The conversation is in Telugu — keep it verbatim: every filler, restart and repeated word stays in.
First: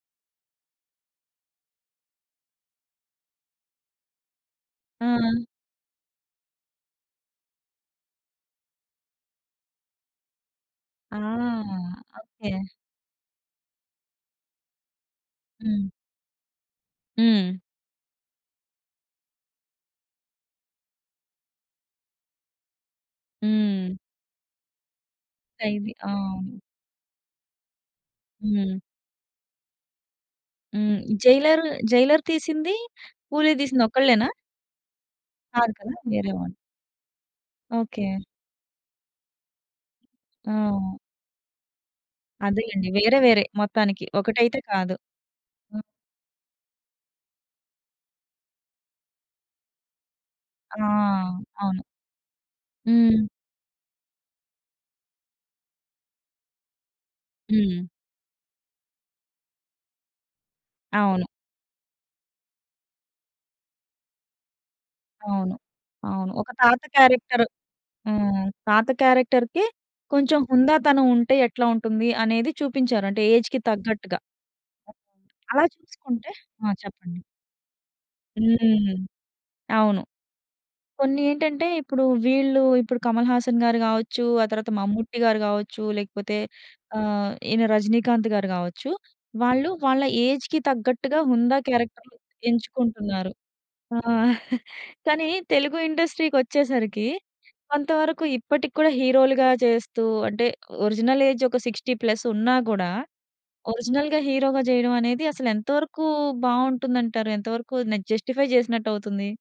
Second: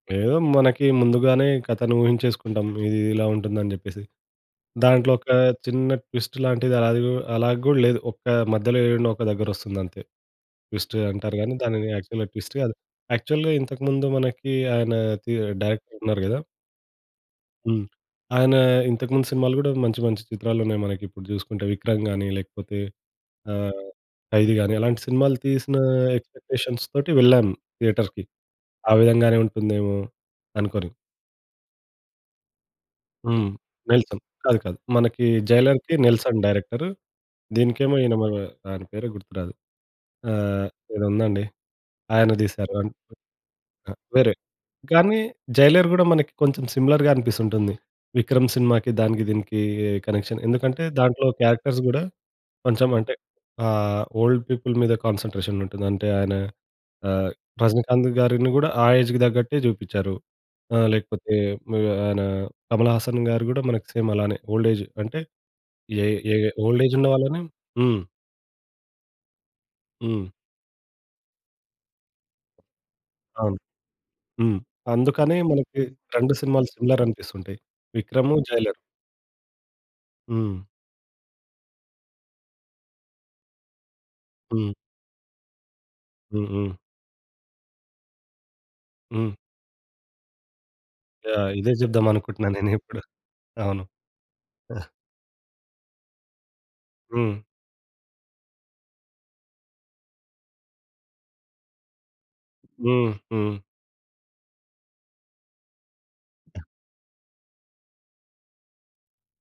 ఏదో మనకి ముందుగానే కథను ఊహించేసుకుంటాం, ఇది ఇలా ఉంటుంది అని చెప్పేసి. దాంట్లో ఒక ఆ! చిన్న ట్విస్ట్ లాంటిది, అది కు అలా కూడా లేదు. ఒక మధ్యలో ఏడనో ఒక దగ్గర వస్తుంది అంతే. ట్విస్ట్ ఆ! అంటారు కానీ, దానిని యాక్చువల్‌గా ట్విస్ట్ ఓకే. కాదు. యాక్చువల్‌గా ఇంతకుముందు మనకి ఆయన టి హ్మ్. డైరెక్టర్ ఉన్నారు కదా! హ్మ్. హ్మ్. ఆయన ఇంతకు ముందు సినిమాలు కూడా మంచి మంచి చిత్రాలున్నాయి. మనకి ఇప్పుడు చూసుకుంటే 'విక్రమ్' గాని, లేకపోతే ఆహ్ హ్మ్. 'ఖైదీ' గాని అలాంటి సినిమాలు తీసిన ఖైది. ఆ! ఎక్స్‌పెక్టేషన్స్ తోటి వెళ్ళాను. థియేటర్‌కి హ్మ్. ఆ విధం గానే ఉంటుందేమో అనుకోని. హ్మ్. జైలర్, జైలర్ తీసింది, హ్మ్. కూలీ తీసింది 'నెల్సన్' ఒక్కళ్ళేనా? కాదు కాదు. మనకి కాదు కదా! జైలర్‌కి 'నెల్సన్' వేరేవాళ్ళు. డైరెక్టరు. దీనికేమో ఓకే. ఈయన ఆయన మన పేరు గుర్తురాదు. ఆహ్, ఆ! ఏదో ఉందండి ఆయన తీశారు. అదేలెండి. ఆన్ వేరే వేరే ఆ మొత్తానికి వేరే ఒకటైతే కాదు. కానీ, హ్మ్. 'జైలర్' కూడా మనకి కొంచెం సిమిలర్‌గా అనిపిస్తుంటుంది. 'విక్రమ్' సినిమాకి, దానికి దీనికి కనెక్షన్. ఎందుకంటే ఆ! దాంట్లో క్యారెక్టర్స్ అవును. కూడా కొంచెం అంటే హ్మ్. ఆహ్, ఓల్డ్ పీపుల్ మీద కాన్సంట్రేషన్ ఉంటుంది. అంటే ఆయన ఆహ్, హ్మ్. రజనీకాంత్ గారిని కూడా ఆ ఏజ్‌కి తగ్గట్టే చూపించారు. ఆ అవును. లేకపోతే ఆయన కమలహాసన్ గారు కూడా మనకి సేమ్ అలానే ఓల్డేజ్ అంటే అవును. అయి, అవును. ఏయ్ ఒక తాత ఓల్డేజ్ ఉన్న వాళ్ళని క్యారెక్టర్. హ్మ్. హ్మ్. తాత క్యారెక్టర్‌కి హ్మ్. కొంచెం హుందాతనం ఉంటే ఎట్లుంటుంది అనేది చూపించారు అంటే అవును. ఏజ్‌కి తగ్గట్టుగా. హ్మ్. అందుకనే అలా మనకి చూసుకుంటే రెండు ఆ! సినిమాలు చెప్పండి. సిమిలరనిపిస్తుంటాయి. విక్రము, జైలర్. హ్మ్. అవును. హ్మ్. కొన్నేంటంటే ఇప్పుడు వీళ్ళు ఇప్పుడు 'కమల్ హాసన్' గారు కావచ్చు, ఆ తర్వాత హ్మ్. 'మమ్ముట్టి' గారు కావచ్చు లేకపోతే హ్మ్. హ్మ్. ఆహ్, ఈయన 'రజినీకాంత్' గారు కావచ్చు. హ్మ్. వాళ్ళు వాళ్ళ ఏజ్‌కి తగ్గట్టుగా యాహ్! హుందా ఇదే క్యారెక్టర్లు చెప్దామనుకుంటున్నాను నేనిప్పుడు. ఎంచుకుంటున్నారు. అవును. ఆ! ఆ! కానీ తెలుగు ఇండస్ట్రీ కొచ్చేసరికి హ్మ్. కొంతవరకు ఇప్పటికి కూడా హీరోలుగా చేస్తూ అంటే ఒరిజినల్ ఏజ్ ఒక సిక్స్టీ ప్లస్ ఉన్నా కూడా హ్మ్. హ్మ్. ఒరిజినల్‌గా హీరోగా చేయడమనేది అసలు ఎంతవరకు బాగుంటుందంటారు? ఎంతవరకు నే జస్టిఫై చేసినట్టు అవుతుంది?